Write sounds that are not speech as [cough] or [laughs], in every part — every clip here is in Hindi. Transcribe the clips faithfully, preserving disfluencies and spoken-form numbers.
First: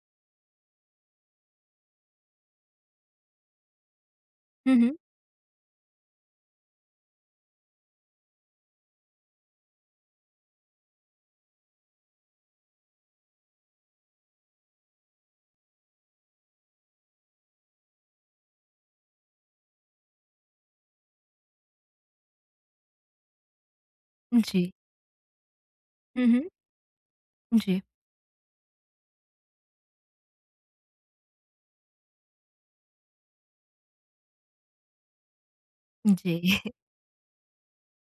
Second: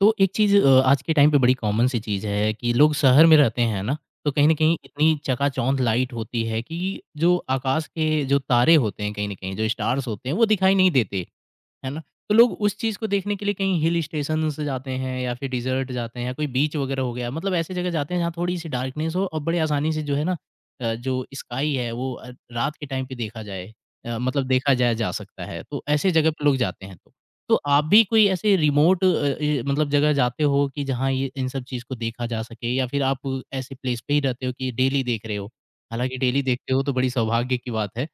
तो एक चीज़ अ, आज के टाइम पे बड़ी कॉमन सी चीज़ है कि लोग शहर में रहते हैं ना, तो कहीं न हुँ, कहीं हुँ। इतनी चकाचौंध लाइट होती है कि जो आकाश के जो तारे होते हैं कहीं न कहीं, जो स्टार्स होते हैं, वो दिखाई नहीं देते। है ना? तो लोग उस चीज़ को देखने के लिए कहीं हिल स्टेशंस जाते हैं या फिर डिज़र्ट जाते हैं या कोई बीच वगैरह हो गया, मतलब ऐसी जगह जाते हैं जहाँ थोड़ी-सी डार्कनेस हो और बड़े आसानी से जो है ना अ, जो स्काई है वो अ, रात के टाइम पे देखा जाए अ, मतलब जी। देखा जाया जा सकता है, तो ऐसे हुँ, जगह पे हुँ। लोग जाते हैं तो। तो जी, आप भी कोई ऐसे रिमोट अ, ए मतलब जगह जाते हो कि जहाँ ये इन सब चीज़ को देखा जा सके या फिर आप ऐसे प्लेस पे ही रहते हो कि डेली देख रहे हो? हालाँकि डेली जी। देखते हो तो बड़ी सौभाग्य की बात है।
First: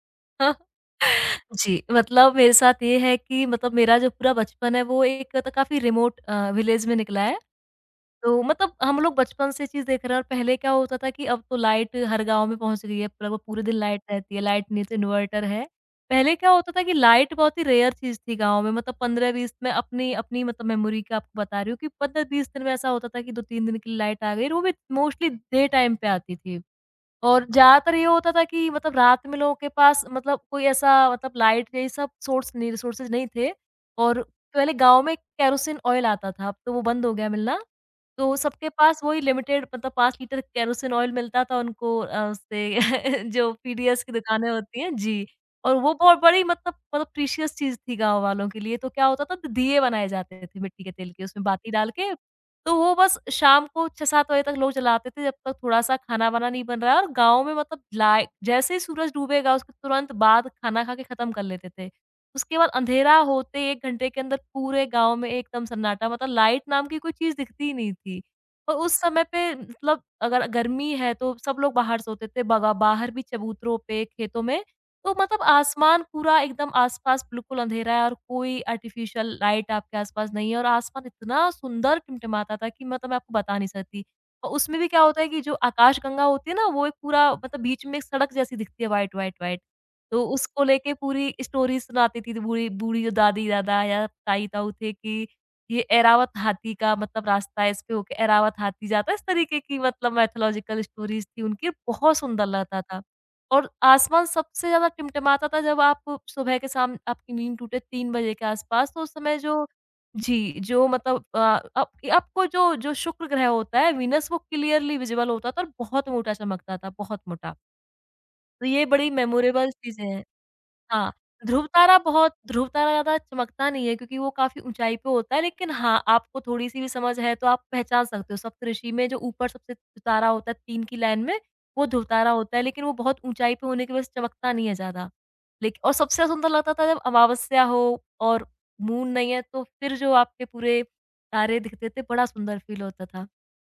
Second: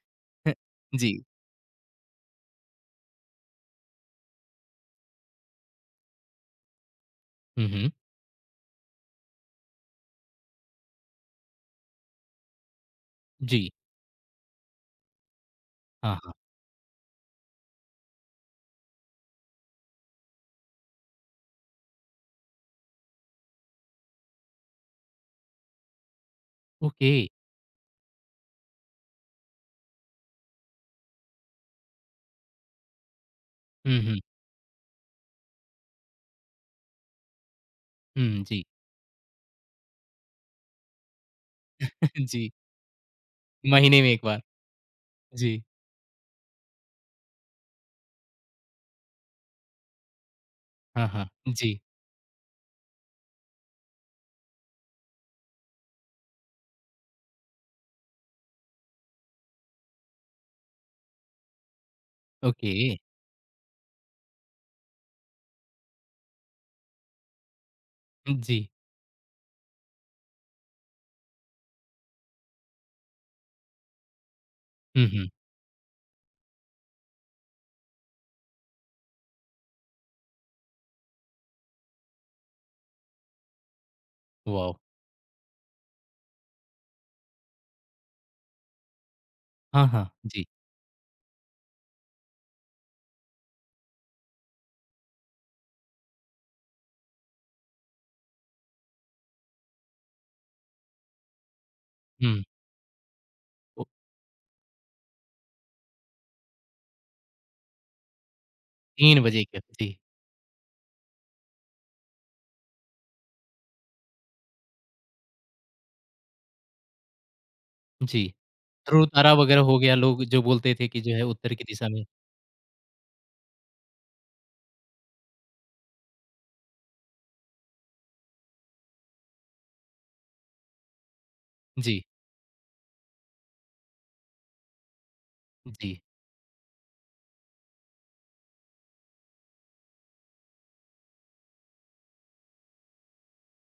[laughs] [laughs] जी। जी, मतलब मेरे साथ ये है कि मतलब मेरा जो पूरा बचपन है वो एक तो काफ़ी रिमोट अ, विलेज में निकला है। हुँ, हुँ। तो मतलब हम लोग बचपन से चीज़ देख रहे हैं और पहले क्या होता था कि अब तो लाइट हर गाँव में पहुँच गई है, पूरा वो पूरे जी। दिन लाइट रहती है, लाइट नहीं तो इन्वर्टर है। हाँ, हाँ। पहले क्या होता था कि लाइट बहुत ही रेयर चीज़ थी गाँव में, मतलब पंद्रह बीस, मैं अपनी अपनी मतलब मेमोरी का आपको बता रही हूँ कि पंद्रह बीस दिन में ऐसा होता था कि दो तीन दिन के लिए लाइट आ गई, और वो भी मोस्टली डे टाइम पे आती थी। ओके। और ज़्यादातर ये होता था कि मतलब रात में लोगों के पास मतलब कोई ऐसा मतलब लाइट का ये सब सोर्स नहीं, रिसोर्सेज़ नहीं थे, हुँ, हुँ। और पहले गाँव में केरोसिन ऑयल आता था, अब तो वो बंद हो गया मिलना। तो हुँ, जी। सबके पास वही लिमिटेड मतलब पाँच लीटर केरोसिन ऑयल मिलता था उनको, [laughs] अ, जी, उससे, [laughs] जो महीने पीडीएस में की एक बार। दुकानें होती हैं, जी। जी। और वो बहुत बड़ी मतलब मतलब प्रीशियस चीज़ थी गाँव वालों के लिए, तो क्या होता था, दिए बनाए जाते थे मिट्टी के हाँ, तेल के, हाँ। उसमें बाती जी, डाल के, तो वो बस शाम को छह सात बजे तक लोग जलाते थे, जब तक थोड़ा-सा खाना-वाना नहीं बन रहा है, और गाँव में मतलब लाइ जैसे ही सूरज डूबेगा उसके तुरंत बाद खाना खा के खत्म कर लेते थे। उसके बाद ओके। अंधेरा होते ही एक घंटे के अंदर पूरे गाँव में एकदम सन्नाटा, मतलब लाइट नाम की कोई चीज़ दिखती ही नहीं थी। जी। और उस समय पे मतलब अगर गर्मी है तो सब लोग बाहर सोते थे, बगा बाहर भी, चबूतरों पे, खेतों में। हुँ, तो हुँ। मतलब आसमान पूरा एकदम, आस-पास बिल्कुल अंधेरा है और कोई आर्टिफ़िशियल लाइट आपके आस-पास नहीं है, और आसमान इतना सुंदर टिमटिमाता था कि मतलब मैं आपको बता नहीं सकती। और वॉव! उसमें भी क्या होता है कि जो आकाशगंगा होती है ना, वो एक पूरा मतलब बीच में एक सड़क जैसी दिखती है, व्हाइट, व्हाइट, व्हाइट। हाँ, हाँ। तो जी। उसको लेके पूरी स्टोरी सुनाती थी बूढ़ी बूढ़ी जो दादी-दादा या ताई-ताऊ थे, कि ये एरावत हाथी का मतलब रास्ता है, इस पे होके एरावत हाथी जाता है। इस तरीके की मतलब मिथोलॉजिकल स्टोरीज़ थी उनकी, बहुत हुँ, सुंदर लगता था। और ओ आसमान सबसे ज़्यादा टिमटिमाता था जब आप सुबह के साम आपकी नींद टूटे तीन बजे के आसपास, तो उस तीन समय बजे के जो, जी, जी, जो मतलब अ, आप आपको जो जो शुक्र ग्रह होता है, वीनस, वो क्लियरली विज़िबल होता था और बहुत मोटा चमकता था, बहुत मोटा। जी। तो ये ध्रुव बड़ी तारा वगैरह मेमोरेबल हो गया, चीज़ें लोग हैं। जो बोलते थे कि हाँ, जो है उत्तर की ध्रुव दिशा तारा में बहुत ध्रुव तारा ज़्यादा चमकता नहीं है, क्योंकि वो काफ़ी ऊँचाई पे होता है, लेकिन हाँ, आपको थोड़ी-सी भी समझ है तो आप पहचान सकते हो। सप्तऋषि में जो ऊपर सबसे तारा होता है तीन की लाइन में, वो जी, ध्रुव तारा होता है, लेकिन वो बहुत ऊँचाई पे होने की वजह से चमकता नहीं है ज़्यादा। लेकि और जी। सबसे सुंदर लगता था जब अमावस्या हो, और मून नहीं है, तो फिर जो आपके पूरे तारे दिखते थे, बड़ा सुंदर फ़ील होता था।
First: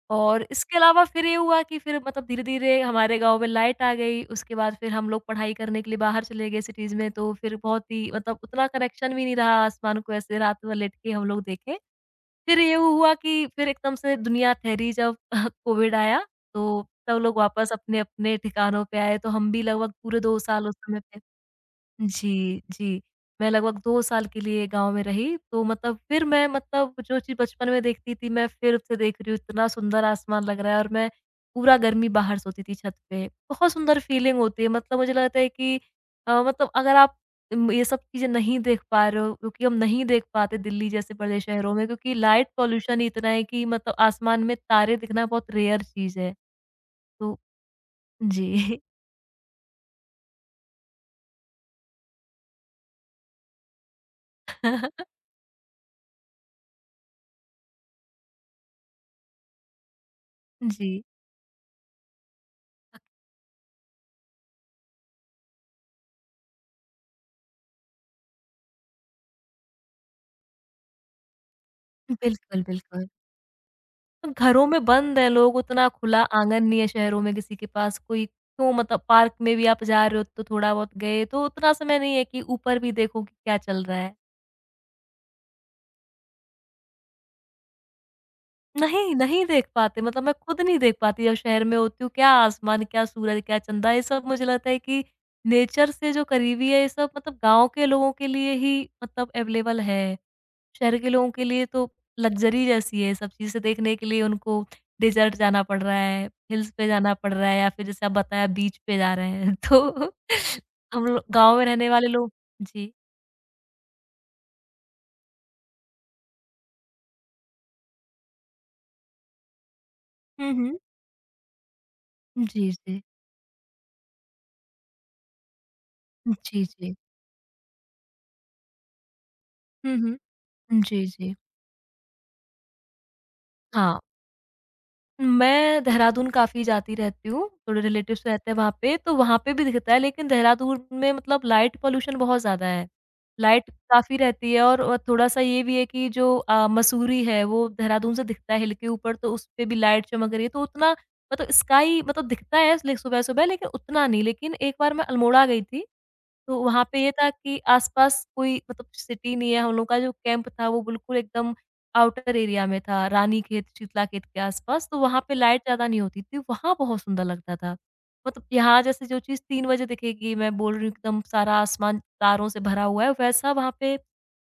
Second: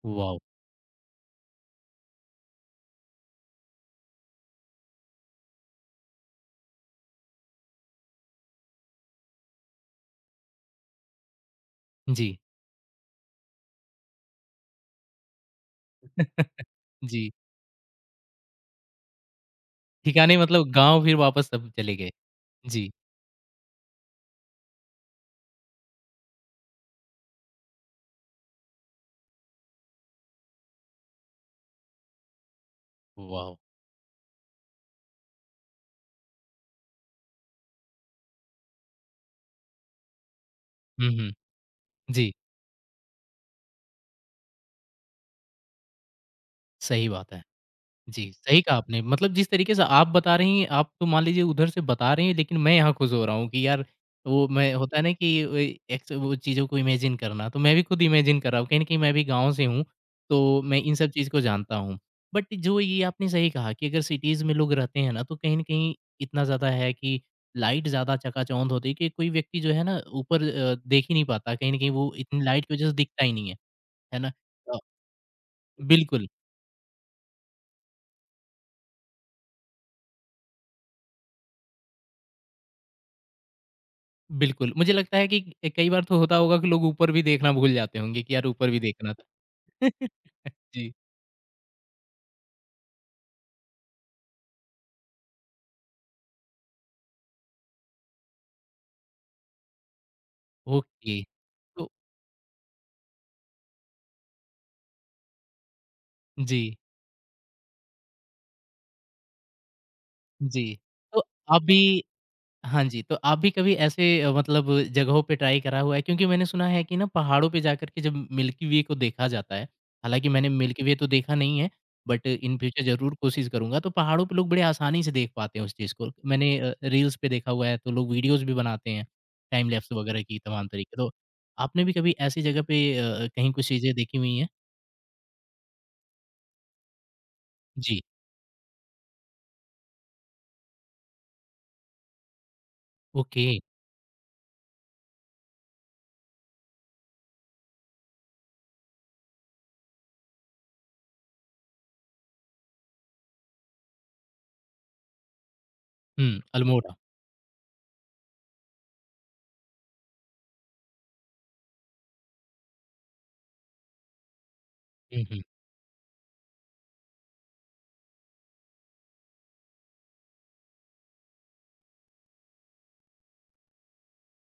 वॉव! और इसके अलावा फिर ये हुआ कि फिर मतलब धीरे-धीरे हमारे गाँव में लाइट आ गई, उसके बाद फिर हम लोग पढ़ाई करने के लिए बाहर चले गए सिटीज़ में, तो फिर बहुत ही मतलब उतना कनेक्शन भी नहीं रहा आसमान को ऐसे रात भर लेट के हम लोग देखें। जी, फिर ये हुआ कि फिर एकदम से दुनिया ठहरी जब [laughs] कोविड आया, तो सब जी। लोग वापस अपने-अपने ठिकानों पे आए, तो हम भी लगभग पूरे ठिकाने दो साल मतलब उस समय गाँव फिर पे। वापस सब चले गए। जी, जी, जी। मैं लगभग दो साल के लिए गाँव में रही, तो मतलब फिर मैं मतलब जो चीज़ बचपन में देखती थी, मैं फिर उसे देख रही हूँ, इतना सुंदर आसमान लग रहा है, और मैं पूरा गर्मी बाहर सोती थी छत पे। वॉव! बहुत सुंदर फीलिंग होती है, मतलब मुझे लगता है कि अ, मतलब अगर आप उम, ये सब चीज़ें नहीं देख पा रहे हो, क्योंकि हम नहीं देख पाते दिल्ली हुँ, जैसे हुँ। बड़े शहरों में, क्योंकि जी, लाइट पॉल्यूशन ही इतना है कि मतलब आसमान में तारे दिखना बहुत रेयर चीज़ है। सही बात तो। है। जी, सही कहा जी। आपने। मतलब जिस तरीके से आप बता रही हैं, आप तो मान लीजिए उधर से बता रही हैं, लेकिन मैं यहाँ खुश हो रहा हूँ कि यार वो मैं होता है ना [laughs] कि वही एक्स वो चीज़ों को इमेजिन करना, तो मैं भी खुद इमेजिन कर रहा हूँ। कहीं न कहीं मैं भी गाँव से हूँ, तो मैं इन जी। सब चीज़ को जानता हूँ। बट जो ये आपने सही कहा कि अगर सिटीज़ में लोग रहते हैं ना, तो कहीं न कहीं इतना ज़्यादा है कि लाइट ज़्यादा चकाचौंध होती है कि कोई व्यक्ति जो है ना ऊपर अ, देख ही नहीं पाता। कहीं न कहीं वो इतनी बिल्कुल, लाइट की वज़ह से बिल्कुल। दिखता ही नहीं है, है ना? घरों अ, में बंद है लोग, उतना खुला बिल्कुल। आँगन नहीं है शहरों में किसी के पास, कोई क्यों मतलब पार्क में भी आप जा रहे हो तो थोड़ा बहुत गए, तो उतना समय नहीं है कि ऊपर भी देखो कि क्या चल रहा है। बिल्कुल, मुझे लगता है कि अ, कई बार तो होता होगा कि लोग ऊपर भी देखना भूल जाते होंगे कि यार ऊपर भी देखना नहीं, था। नहीं देख पाते, [laughs] मतलब मैं खुद नहीं जी, देख पाती जब शहर में होती हूँ, क्या आसमान, क्या सूरज, क्या चंदा, ये सब मुझे लगता है कि नेचर से जो करीबी है, ये सब मतलब गाँव के लोगों के लिए ही मतलब अवेलेबल है। शहर के ओके। लोगों के लिए तो तो लग्ज़री जैसी है, सब चीज़ें देखने के लिए उनको डेज़र्ट जाना पड़ रहा है, हिल्स जी, पे जाना पड़ रहा है, या फिर जैसे आप बताया बीच पे जा रहे हैं। [laughs] तो जी। हम तो लोग गाँव में रहने अभी वाले लोग। हाँ जी। जी, तो आप भी कभी ऐसे अ, मतलब जगहों पे ट्राई करा हुआ है? क्योंकि मैंने सुना है कि ना पहाड़ों पे जाकर के जब मिल्की वे को देखा जाता है, हालाँकि मैंने हुँ, हुँ। मिल्की वे तो देखा नहीं है, बट इन जी, फ्यूचर जी। ज़रूर कोशिश करूँगा। तो पहाड़ों पे लोग बड़े आसानी से देख पाते हैं उस चीज़ को। मैंने जी, अ, जी। रील्स पे देखा हुआ है, तो लोग वीडियोज़ भी बनाते हैं, टाइम लैप्स हुँ, वगैरह हुँ। की तमाम तरीके। जी, तो जी। आपने भी कभी ऐसी जगह पे अ, कहीं कुछ चीज़ें हाँ। देखी हुई हैं? मैं देहरादून काफ़ी जाती रहती हूँ, थोड़े जी, रिलेटिव्स रहते हैं वहाँ पे, तो वहाँ पे भी दिखता है, लेकिन देहरादून में मतलब लाइट पॉल्यूशन बहुत ज़्यादा है। ओके। लाइट काफ़ी रहती है, और अ, थोड़ा-सा ये भी है कि जो अ, मसूरी है, वो देहरादून से दिखता है हिल के ऊपर, तो उसपे भी लाइट चमक रही है, तो उतना मतलब स्काई मतलब दिखता है, ले सुबह-सुबह, लेकिन उतना नहीं। लेकिन एक बार मैं अल्मोड़ा गई थी, हुँ, तो वहाँ अल्मोड़ा। पे ये था कि आस-पास कोई मतलब सिटी नहीं है, हम लोग का जो कैंप था वो बिल्कुल एकदम आउटर एरिया में था, रानीखेत, शीतलाखेत के आस-पास, तो वहाँ हुँ, पे हुँ। लाइट ज़्यादा नहीं होती थी, वहाँ बहुत सुंदर लगता था। मतलब यहाँ जैसे जो चीज़ तीन बजे दिखेगी, मैं बोल रही हूँ एकदम सारा आसमान तारों से भरा हुआ है, वैसा वहाँ पे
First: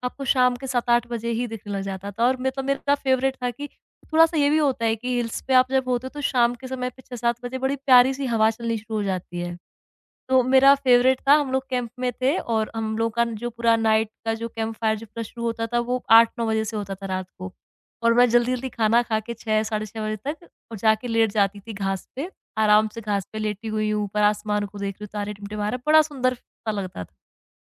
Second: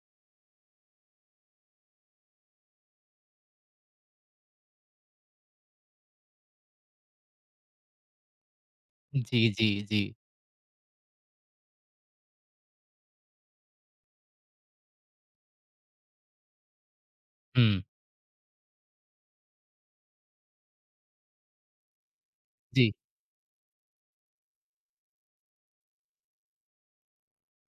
आपको शाम के सात आठ बजे ही दिखने लग जाता था, और मतलब मेरा फेवरेट था कि, थोड़ा-सा ये भी होता है कि हिल्स पे आप जब होते हो तो शाम के समय पे छह सात बजे बड़ी प्यारी-सी हवा चलनी शुरू हो जी, जाती है। जी, जी। तो मेरा फ़ेवरेट था, हम लोग कैंप में थे, और हम लोग का जो पूरा नाइट का जो कैंप फायर जो पूरा शुरू होता था वो आठ नौ बजे से होता था रात को। हुँ, और मैं जल्दी-जल्दी खाना खा के छह, साढ़े छह बजे तक और जाके लेट जाती थी घास पे। आराम जी। से घास पे लेटी हुई हूँ, ऊपर आसमान को देख रही हूँ, तारे टिमटिमा रहे हैं, बड़ा सुंदर सा लगता था।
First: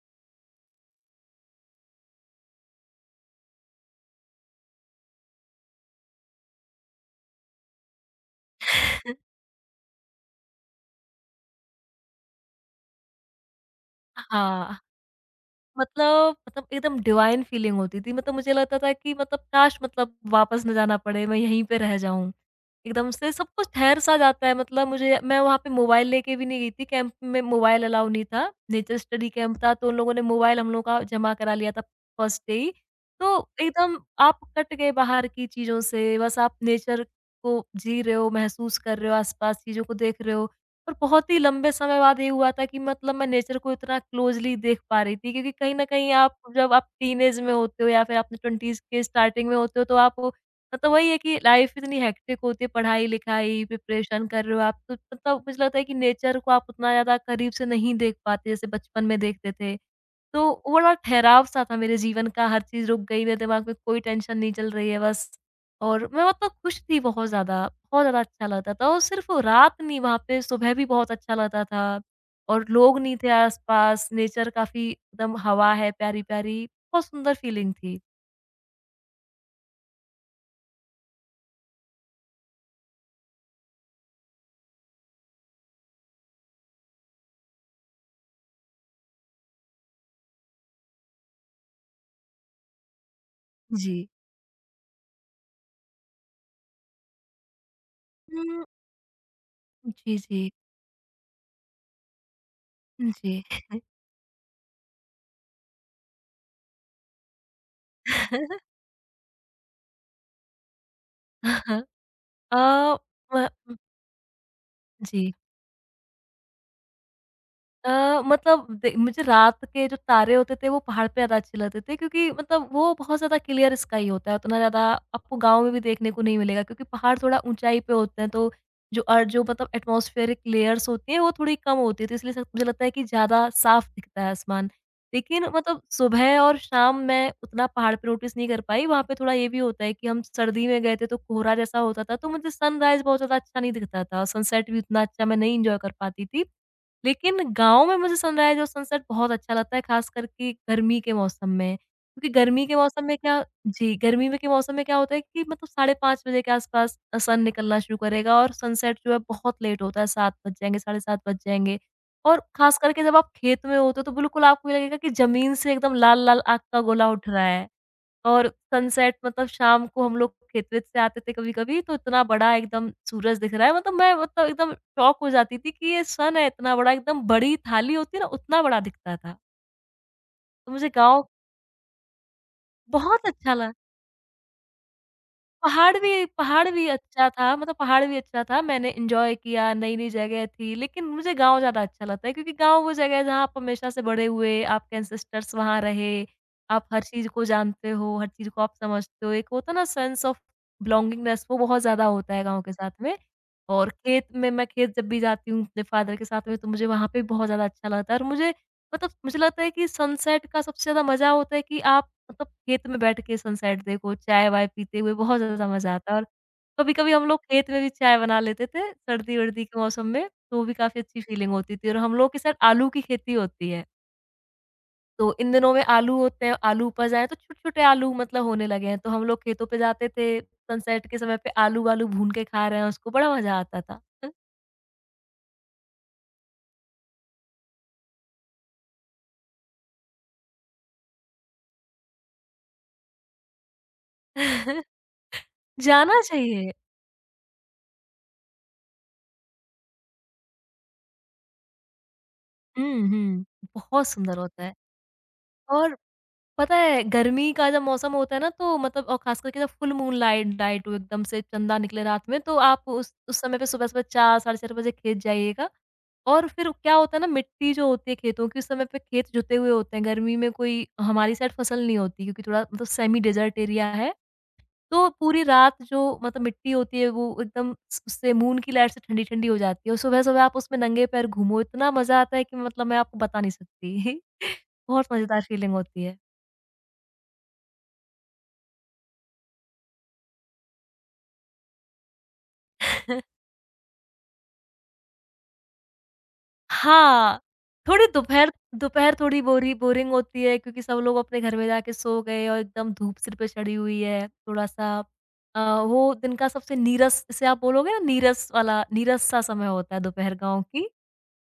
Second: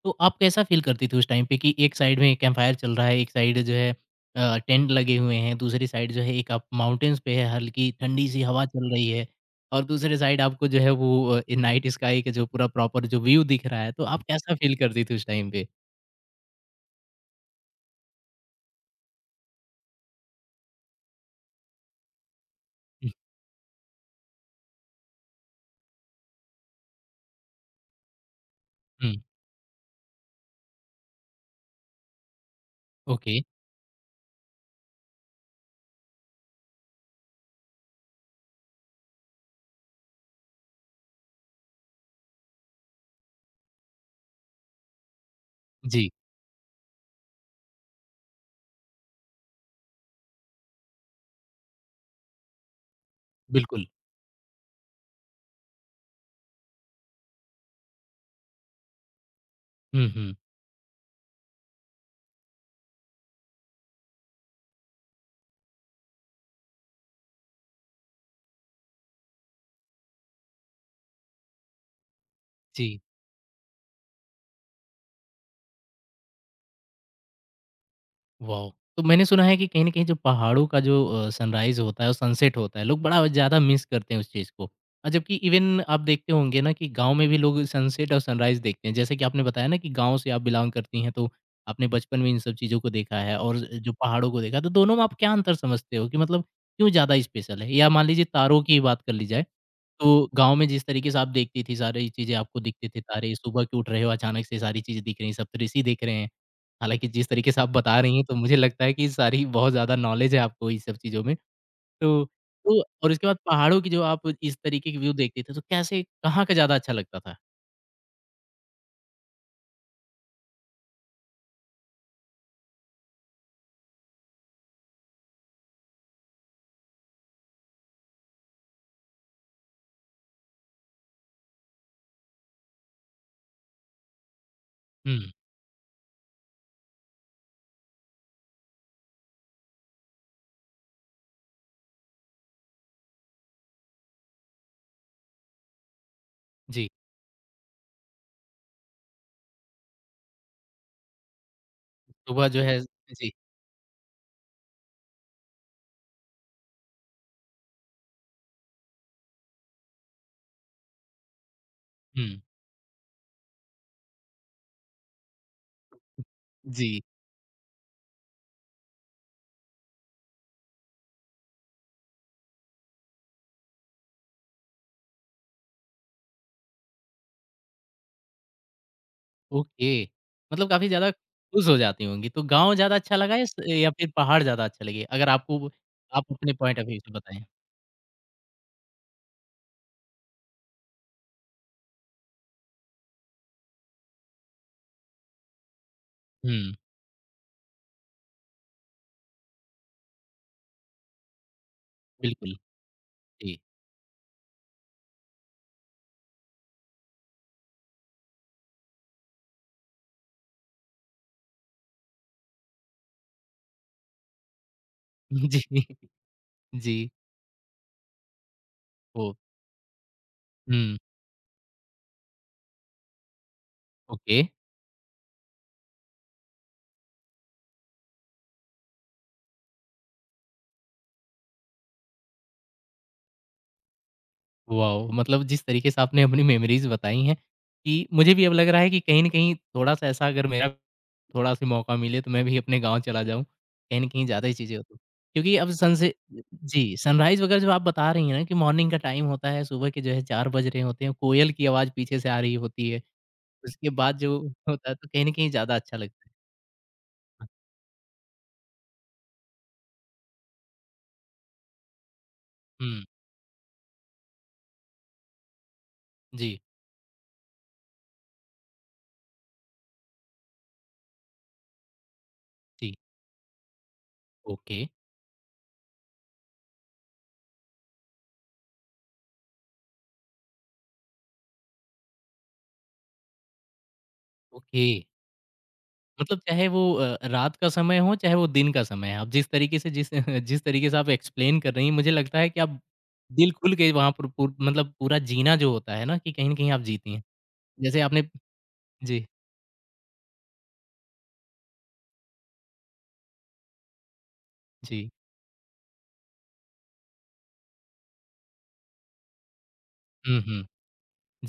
तो आप कैसा फ़ील करती थी उस टाइम पे कि एक साइड में कैम्पफ़ायर चल रहा है, एक साइड जो है अ, टेंट लगे हुए हैं, दूसरी साइड जो है एक आप माउंटेन्स पे है, हल्की ठंडी-सी हवा चल रही है [laughs] और दूसरे साइड आपको जो है वो अ, ए नाइट स्काई का जो पूरा प्रॉपर जो व्यू दिख रहा है, तो आप कैसा फ़ील हाँ, करती थी उस टाइम पे? मतलब मतलब एकदम डिवाइन फ़ीलिंग होती थी। मतलब मुझे लगता था कि मतलब काश मतलब वापस ना जाना पड़े, मैं यहीं पे रह जाऊँ। एकदम हुँ, से सब कुछ ठहर-सा जाता है, मतलब मुझे मैं वहाँ पे मोबाइल लेके भी नहीं गई थी, कैंप में मोबाइल अलाउ नहीं था। नेचर हुँ, स्टडी कैंप था तो उन लोगों ने मोबाइल हम लोग का जमा करा लिया था फर्स्ट डे ही। ओके, तो एकदम आप कट गए बाहर की चीज़ों से, बस आप नेचर को जी रहे हो, महसूस कर रहे हो, आस-पास चीज़ों को देख रहे हो। और बहुत ही लंबे समय बाद ये हुआ था कि मतलब मैं नेचर को इतना क्लोज़ली देख पा रही थी, क्योंकि कहीं न जी, कहीं आप जब आप टीनेज में होते हो, या फिर आपने ट्वेंटीज़ के स्टार्टिंग में होते हो, तो आप मतलब वही है कि लाइफ़ इतनी हेक्टिक होती है, पढ़ाई-लिखाई, बिल्कुल। प्रिपरेशन कर रहे हो आप, तो मतलब मुझे लगता है कि नेचर को आप उतना ज़्यादा करीब से नहीं देख पाते जैसे बचपन में देखते थे। हुँ, हुँ, तो वो बड़ा ठहराव सा था मेरे जीवन का, हर चीज़ रुक गई, मेरे दिमाग में कोई टेंशन नहीं चल रही है बस। और मैं मतलब खुश थी बहुत ज़्यादा, बहुत ज़्यादा अच्छा लगता था, और सिर्फ़ रात नहीं, वहाँ पे सुबह भी बहुत अच्छा लगता था, और जी। लोग नहीं थे आस-पास, नेचर काफ़ी एकदम, हवा है प्यारी-प्यारी, बहुत सुंदर फीलिंग थी। वाओ! तो मैंने सुना है कि कहीं न कहीं जो पहाड़ों का जो अ, सनराइज़ होता है और सनसेट होता है, लोग बड़ा ज़्यादा मिस करते हैं उस चीज़ को। अ, जबकि इवन आप देखते होंगे ना कि गाँव में भी लोग सनसेट और सनराइज़ देखते हैं। जैसे कि आपने बताया ना कि गाँव से आप बिलॉन्ग करती हैं, तो आपने बचपन में इन सब चीज़ों को देखा है और जो जी। पहाड़ों को देखा है, तो दोनों में आप क्या अंतर समझते हो कि मतलब क्यों ज़्यादा स्पेशल है? या मान लीजिए तारों हुँ। की ही बात कर ली जाए, जी, तो जी। गाँव में जिस तरीके से आप देखती थी सारी चीज़ें आपको दिखते थे तारे, जी। सुबह के उठ रहे हो अचानक से सारी चीज़ें दिख रही हैं, सप्तऋषि दिख रहे हैं। हालाँकि जिस तरीके से आप बता रही हैं, तो मुझे लगता [laughs] है कि सारी बहुत ज़्यादा नॉलेज है आपको ये सब चीज़ों में। तो अ, तो और उसके बाद म पहाड़ों की जो आप इस तरीके की व्यू जी। देखते थे, तो कैसे कहाँ का ज़्यादा अच्छा लगता था? अ, मतलब दे मुझे रात के जो तारे होते थे वो पहाड़ पे ज़्यादा अच्छे लगते थे, क्योंकि मतलब वो बहुत ज़्यादा क्लियर स्काई होता है, उतना ज़्यादा आपको गाँव में भी देखने को नहीं मिलेगा, क्योंकि पहाड़ थोड़ा ऊँचाई पे होते हैं, तो जो अर्थ जो मतलब एटमॉस्फेरिक लेयर्स होती हैं वो थोड़ी कम होती है, तो इसलिए स मुझे लगता है कि ज़्यादा साफ दिखता है आसमान। हुँ, लेकिन मतलब सुबह और शाम मैं उतना पहाड़ पे नोटिस नहीं कर पाई, वहाँ पे थोड़ा ये भी होता है कि हम सर्दी में गए थे तो कोहरा जैसा होता था, तो मुझे सनराइज़ बहुत ज़्यादा अच्छा नहीं दिखता था, और सनसेट भी उतना अच्छा मैं नहीं एन्जॉय कर पाती थी। जी। लेकिन गाँव में मुझे सनराइज़ और सनसेट बहुत अच्छा लगता है, ख़ासकर कि गर्मी के मौसम में। क्योंकि सुबह जो गर्मी के है मौसम में जी, क्या, जी, गर्मी में के मौसम में क्या होता है कि मतलब साढ़े पाँच बजे के आस-पास अ, सन निकलना शुरू करेगा और सनसेट जो है बहुत लेट होता है, सात बज जाएँगे, साढ़े सात बज जाएँगे। हुँ, और ख़ास करके जब आप खेत में होते हो, तो बिल्कुल आपको ये लगेगा कि ज़मीन से एकदम लाल-लाल आग का जी, गोला उठ रहा है। और सनसेट मतलब शाम को हम लोग खेत-वेत से आते थे कभी-कभी, तो इतना बड़ा एकदम सूरज दिख रहा है, मतलब मैं मतलब एकदम शॉक हो जाती थी कि ये सन है, इतना बड़ा, एकदम बड़ी थाली होती है ना, उतना बड़ा दिखता था। ओके। मतलब तो काफ़ी मुझे ज़्यादा गाँव खुश हो जाती होंगी। तो गाँव ज़्यादा अच्छा बहुत लगा या स अच्छा लगा। या फिर पहाड़ ज़्यादा अच्छा लगे? अगर आपको पहाड़ आप भी अपने पहाड़ पॉइंट ऑफ भी व्यू से अच्छा बताएँ। था, मतलब पहाड़ भी अच्छा था, मैंने एन्जॉय किया, नई-नई जगह थी, लेकिन मुझे गाँव ज़्यादा अच्छा लगता है क्योंकि गाँव वो जगह है जहाँ आप हमेशा से बड़े हुए, आपके एंसेस्टर्स वहाँ रहे, हुँ, आप हर चीज़ को जानते हो, हर चीज़ को आप समझते हो, एक होता है ना सेंस ऑफ बिलॉन्गिंगनेस, वो बहुत ज़्यादा होता है बिल्कुल, गाँव के साथ में। जी। और खेत में मैं खेत जब भी जाती हूँ अपने फादर के साथ में तो मुझे वहाँ पे बहुत ज़्यादा अच्छा लगता है, और मुझे मतलब मुझे लगता है कि सनसेट का सबसे ज़्यादा मज़ा होता है कि आप मतलब खेत में बैठ के सनसेट देखो, चाय-वाय पीते हुए बहुत [laughs] जी, ज़्यादा मज़ा आता है। और जी, कभी-कभी हम लोग खेत में भी चाय बना लेते थे, ओह! सर्दी-वर्दी के मौसम में, तो भी हुँ, काफ़ी अच्छी फीलिंग होती थी, और हम लोग के साइड आलू की खेती होती है, ओके। तो इन दिनों में आलू होते हैं, आलू उपज आए हैं, तो छोटे-छोटे आलू मतलब होने लगे हैं, तो हम लोग खेतों पे जाते थे, सनसेट के समय पे आलू-वालू भून के खा रहे हैं उसको, बड़ा मज़ा आता था। वाओ! मतलब जिस तरीके से आपने अपनी मेमोरीज़ बताई हैं, कि मुझे भी अब लग रहा है कि कहीं न कहीं थोड़ा-सा ऐसा अगर मेरा थोड़ा-सा मौका मिले तो मैं भी अपने गाँव चला जाऊँ, कहीं न कहीं ज़्यादा ही चीज़ें [laughs] होती हैं। क्योंकि अब सन से जाना चाहिए। जी, सनराइज़ वगैरह जो आप बता रही हैं ना कि मॉर्निंग का टाइम होता है, सुबह के जो है चार बज रहे होते हैं, कोयल की आवाज़ पीछे से आ रही होती है, हुँ, हुँ। उसके बहुत बाद जो सुंदर होता है। होता है तो कहीं न कहीं ज़्यादा और अच्छा लगता है। पता है, गर्मी का जब मौसम होता है ना, तो मतलब और खास करके जब फुल मून लाइट लाइट हो, एकदम से चंदा निकले रात में, तो आप हुँ, उस उस समय पे सुबह सुबह चार, साढ़े चार बजे खेत जाइएगा, और जी, फिर क्या होता है ना, मिट्टी जो होती है खेतों की, उस समय पे खेत जुते हुए होते हैं गर्मी में, कोई हमारी साइड फसल नहीं होती क्योंकि थोड़ा मतलब जी। सेमी डेजर्ट एरिया है। ओके, तो पूरी रात जो मतलब मिट्टी होती है वो एकदम स- उससे मून की लाइट से ठंडी ठंडी हो जाती है, और सुबह सुबह आप उसमें नंगे पैर घूमो, इतना मजा आता है कि मतलब मैं आपको बता नहीं सकती। [laughs] ओके। बहुत मजेदार फीलिंग होती है। मतलब चाहे वो अ, रात का समय हो, चाहे वो दिन का समय है, आप जिस तरीके से जिस [laughs] जिस तरीके से आप एक्सप्लेन कर रही हैं, मुझे लगता है कि आप [laughs] दिल खुल के वहाँ पर पू मतलब पूरा जीना जो होता है ना, कि कहीं न कहीं आप जीती हैं। हाँ। जैसे थोड़ी आपने दोपहर दोपहर जी, थोड़ी बोरी बोरिंग होती है क्योंकि सब लोग अपने घर में जाके सो गए, और एकदम धूप सिर पे चढ़ी हुई है, थोड़ा-सा जी। अ, वो दिन का सबसे नीरस, जिसे आप बोलोगे ना, नीरस वाला, नीरस-सा समय होता है दोपहर हुँ, गाँव हुँ। की।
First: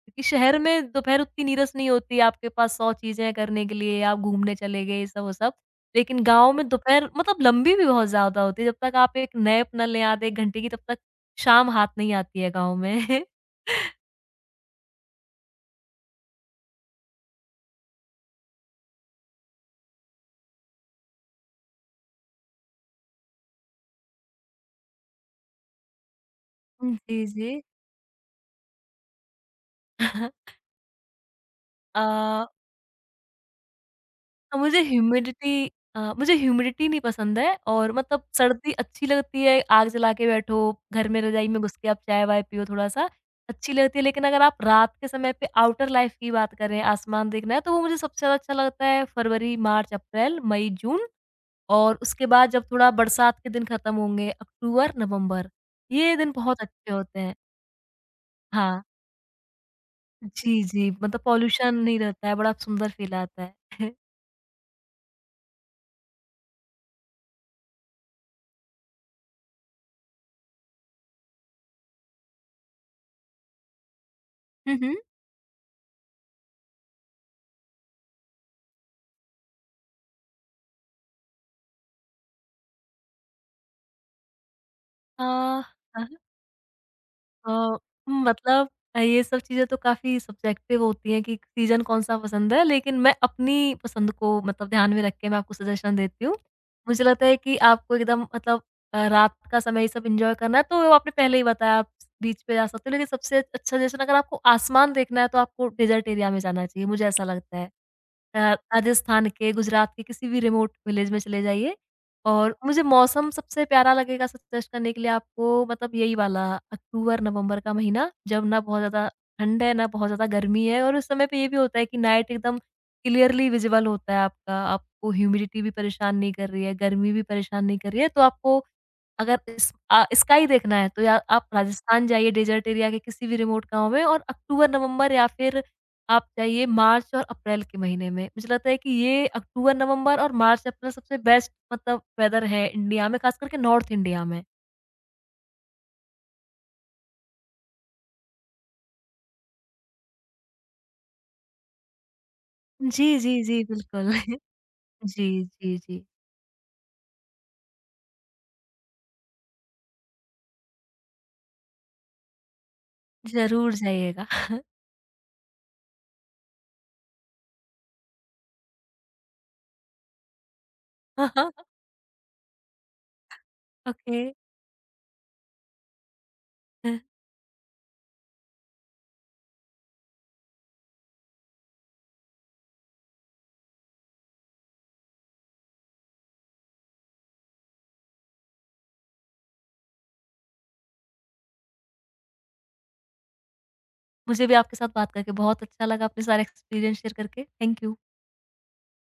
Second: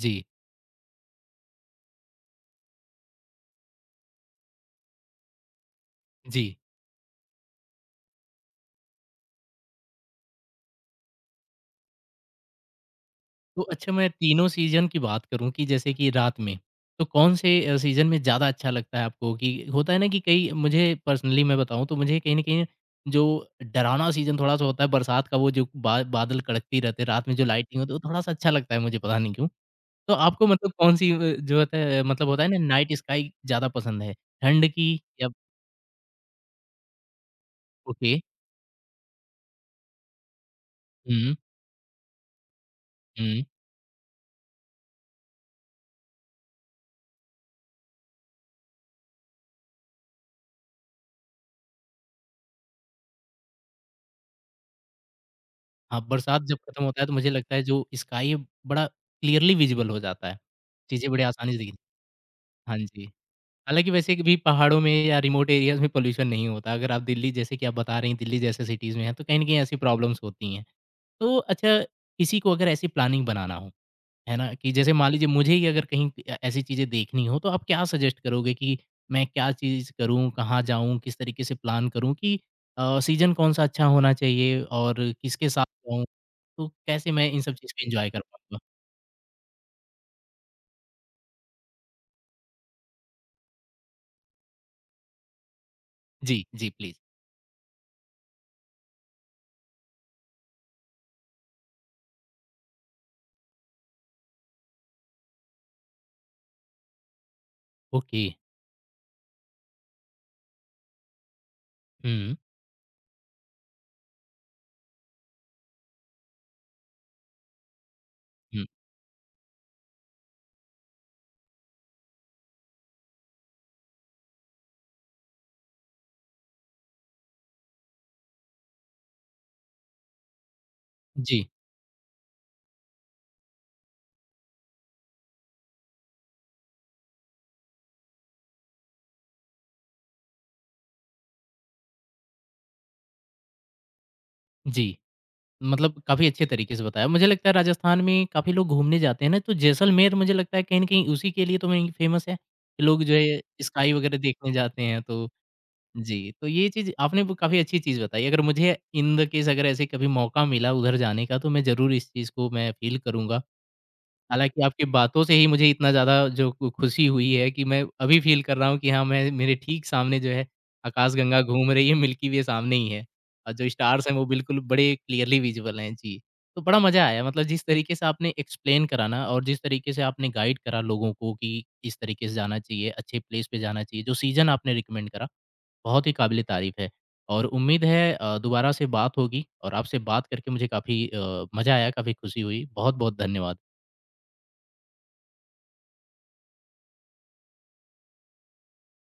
जी, शहर में दोपहर उतनी नीरस नहीं होती, आपके पास सौ चीज़ें करने के लिए, आप घूमने चले गए, ये सब वो सब। लेकिन जी। गाँव में दोपहर मतलब लंबी भी बहुत ज़्यादा होती है, जब तक आप एक नैप ना लें आधे एक घंटे की, तब तक शाम हाथ नहीं आती है गाँव में। तो अच्छा [laughs] मैं तीनों सीज़न की बात करूँ कि जैसे कि रात में, तो कौन से अ, सीज़न में ज़्यादा अच्छा लगता है आपको? कि होता है ना कि कई मुझे पर्सनली मैं बताऊँ तो मुझे कहीं न कहीं जो डरावना सीज़न थोड़ा-सा होता है बरसात का वो जो बा बादल कड़कती रहते हैं, जी, रात में जो जी। लाइटिंग होती है वो थोड़ा-सा अच्छा लगता है मुझे पता नहीं क्यों? तो आपको [laughs] मतलब कौन-सी अ, जो होता है अ, मतलब होता है ना नाइट स्काई ज़्यादा पसंद है? तो ठंड मुझे की या ह्यूमिडिटी अ, मुझे ह्यूमिडिटी नहीं पसंद है, और ओके। मतलब सर्दी अच्छी लगती है, आग जला के बैठो, घर में हुँ, रज़ाई में घुस के आप चाय-वाय पियो थोड़ा-सा, हुँ। अच्छी लगती है। लेकिन अगर आप रात के समय पे आउटर लाइफ़ की बात करें, आसमान देखना है, तो वो मुझे सबसे ज़्यादा अच्छा लगता है फरवरी, मार्च, अप्रैल, मई, जून, और उसके बाद जब थोड़ा बरसात के दिन खत्म होंगे, अक्टूबर, नवंबर, हाँ, ये दिन बरसात जब बहुत खत्म अच्छे होता है तो होते मुझे हैं। लगता है जो स्काई है हाँ, बड़ा क्लियरली विज़िबल हो जाता है। जी, जी, चीज़ें मतलब बड़ी आसानी से दिख पॉल्यूशन नहीं रहता है, बड़ा हाँ सुंदर जी। फ़ील आता है। हालाँकि [laughs] वैसे भी पहाड़ों में या रिमोट एरियाज़ में पॉल्यूशन नहीं होता। अगर आप दिल्ली जैसे कि आप बता रही हैं दिल्ली जैसे सिटीज़ में हैं, तो कहीं न कहीं ऐसी प्रॉब्लम्स होती हैं। तो अच्छा किसी को अगर ऐसी प्लानिंग बनाना हो, है ना? कि हुँ, जैसे हुँ। मान लीजिए मुझे ही अगर कहीं अ, ऐसी चीज़ें देखनी हो तो आप क्या सजेस्ट करोगे कि मैं क्या चीज़ करूँ, कहाँ जाऊँ, किस तरीके से प्लान करूँ कि अ, सीज़न कौन-सा अच्छा होना चाहिए और अ, किसके साथ जाऊँ? हाँ। तो कैसे मैं इन सब चीज़ अ, को एन्जॉय कर पाऊँगा? मतलब अ, ये सब चीज़ें तो काफ़ी सब्जेक्टिव होती हैं कि सीज़न कौन-सा पसंद है, लेकिन मैं अपनी पसंद को मतलब ध्यान में रख के मैं आपको सजेशन देती जी, हूँ। जी प्लीज़। मुझे लगता है कि आपको एकदम मतलब अ, रात का समय ये सब एन्जॉय करना है, तो वो आपने पहले ही बताया, आप बीच पे जा सकते हो, लेकिन सबसे अच्छा सजेशन, अगर आपको आसमान देखना है, तो आपको डेज़र्ट एरिया में जाना चाहिए, मुझे ऐसा लगता है। ओके। अ, राजस्थान के, गुजरात के किसी भी रिमोट विलेज में चले जाइए, हुँ, और मुझे मौसम सबसे प्यारा लगेगा सजेस्ट करने के लिए आपको, मतलब यही वाला अक्टूबर-नवंबर का महीना, जब ना हुँ। बहुत ज़्यादा ठंड है, ना बहुत ज़्यादा गर्मी है, और उस समय पे ये भी होता है कि नाइट एकदम क्लियरली विज़िबल होता है आपका, आपको ह्यूमिडिटी भी परेशान नहीं कर रही है, गर्मी भी परेशान नहीं कर रही है, तो आपको अगर इस अ, स्काई देखना है, तो या जी, आप राजस्थान जाइए डेज़र्ट एरिया के किसी भी रिमोट गाँव में, और अक्टूबर-नवंबर, या फिर आप चाहिए मार्च और अप्रैल के महीने में। मुझे लगता है कि ये अक्टूबर, नवंबर और मार्च, अप्रैल सबसे बेस्ट मतलब वेदर है इंडिया में, ख़ास करके नॉर्थ इंडिया में। जी। मतलब काफ़ी अच्छे तरीके से बताया। मुझे लगता है राजस्थान में काफ़ी लोग घूमने जाते हैं ना, तो जैसलमेर मुझे लगता है कहीं न कहीं उसी के लिए तो वहीं फ़ेमस है कि लोग जी, जो जी, है जी, स्काई बिल्कुल। वगैरह [laughs] देखने जाते हैं तो जी, जी, जी। जी, तो ये चीज़ आपने वो काफ़ी अच्छी चीज़ बताई। अगर मुझे इन द केस अगर ऐसे कभी मौका मिला उधर जाने का तो मैं ज़रूर इस चीज़ को मैं फ़ील करूँगा ज़रूर जाइएगा। हालाँकि आपकी बातों से ही मुझे इतना ज़्यादा जो खु खुशी हुई है कि मैं अभी फ़ील कर रहा हूँ कि हाँ, मैं मेरे ठीक सामने जो है आकाशगंगा [laughs] घूम रही है, मिल्की वे सामने ही है और जो स्टार्स हैं ओके। वो बिल्कुल बड़े क्लियरली विज़िबल हैं। जी, तो बड़ा मज़ा आया मतलब जिस तरीके से आपने एक्सप्लेन करा ना और जिस तरीके से आपने गाइड करा लोगों को कि इस तरीके से जाना चाहिए, अच्छे प्लेस पे जाना चाहिए, जो सीज़न आपने रिकमेंड करा, बहुत ही काबिले तारीफ़ है और उम्मीद है अ, दोबारा से बात होगी और आपसे बात करके मुझे काफ़ी अ, मज़ा आया, काफ़ी खुशी हुई। बहुत-बहुत धन्यवाद। मुझे भी आपके साथ बात करके बहुत अच्छा लगा, अपने सारे एक्सपीरियंस शेयर करके। Thank you.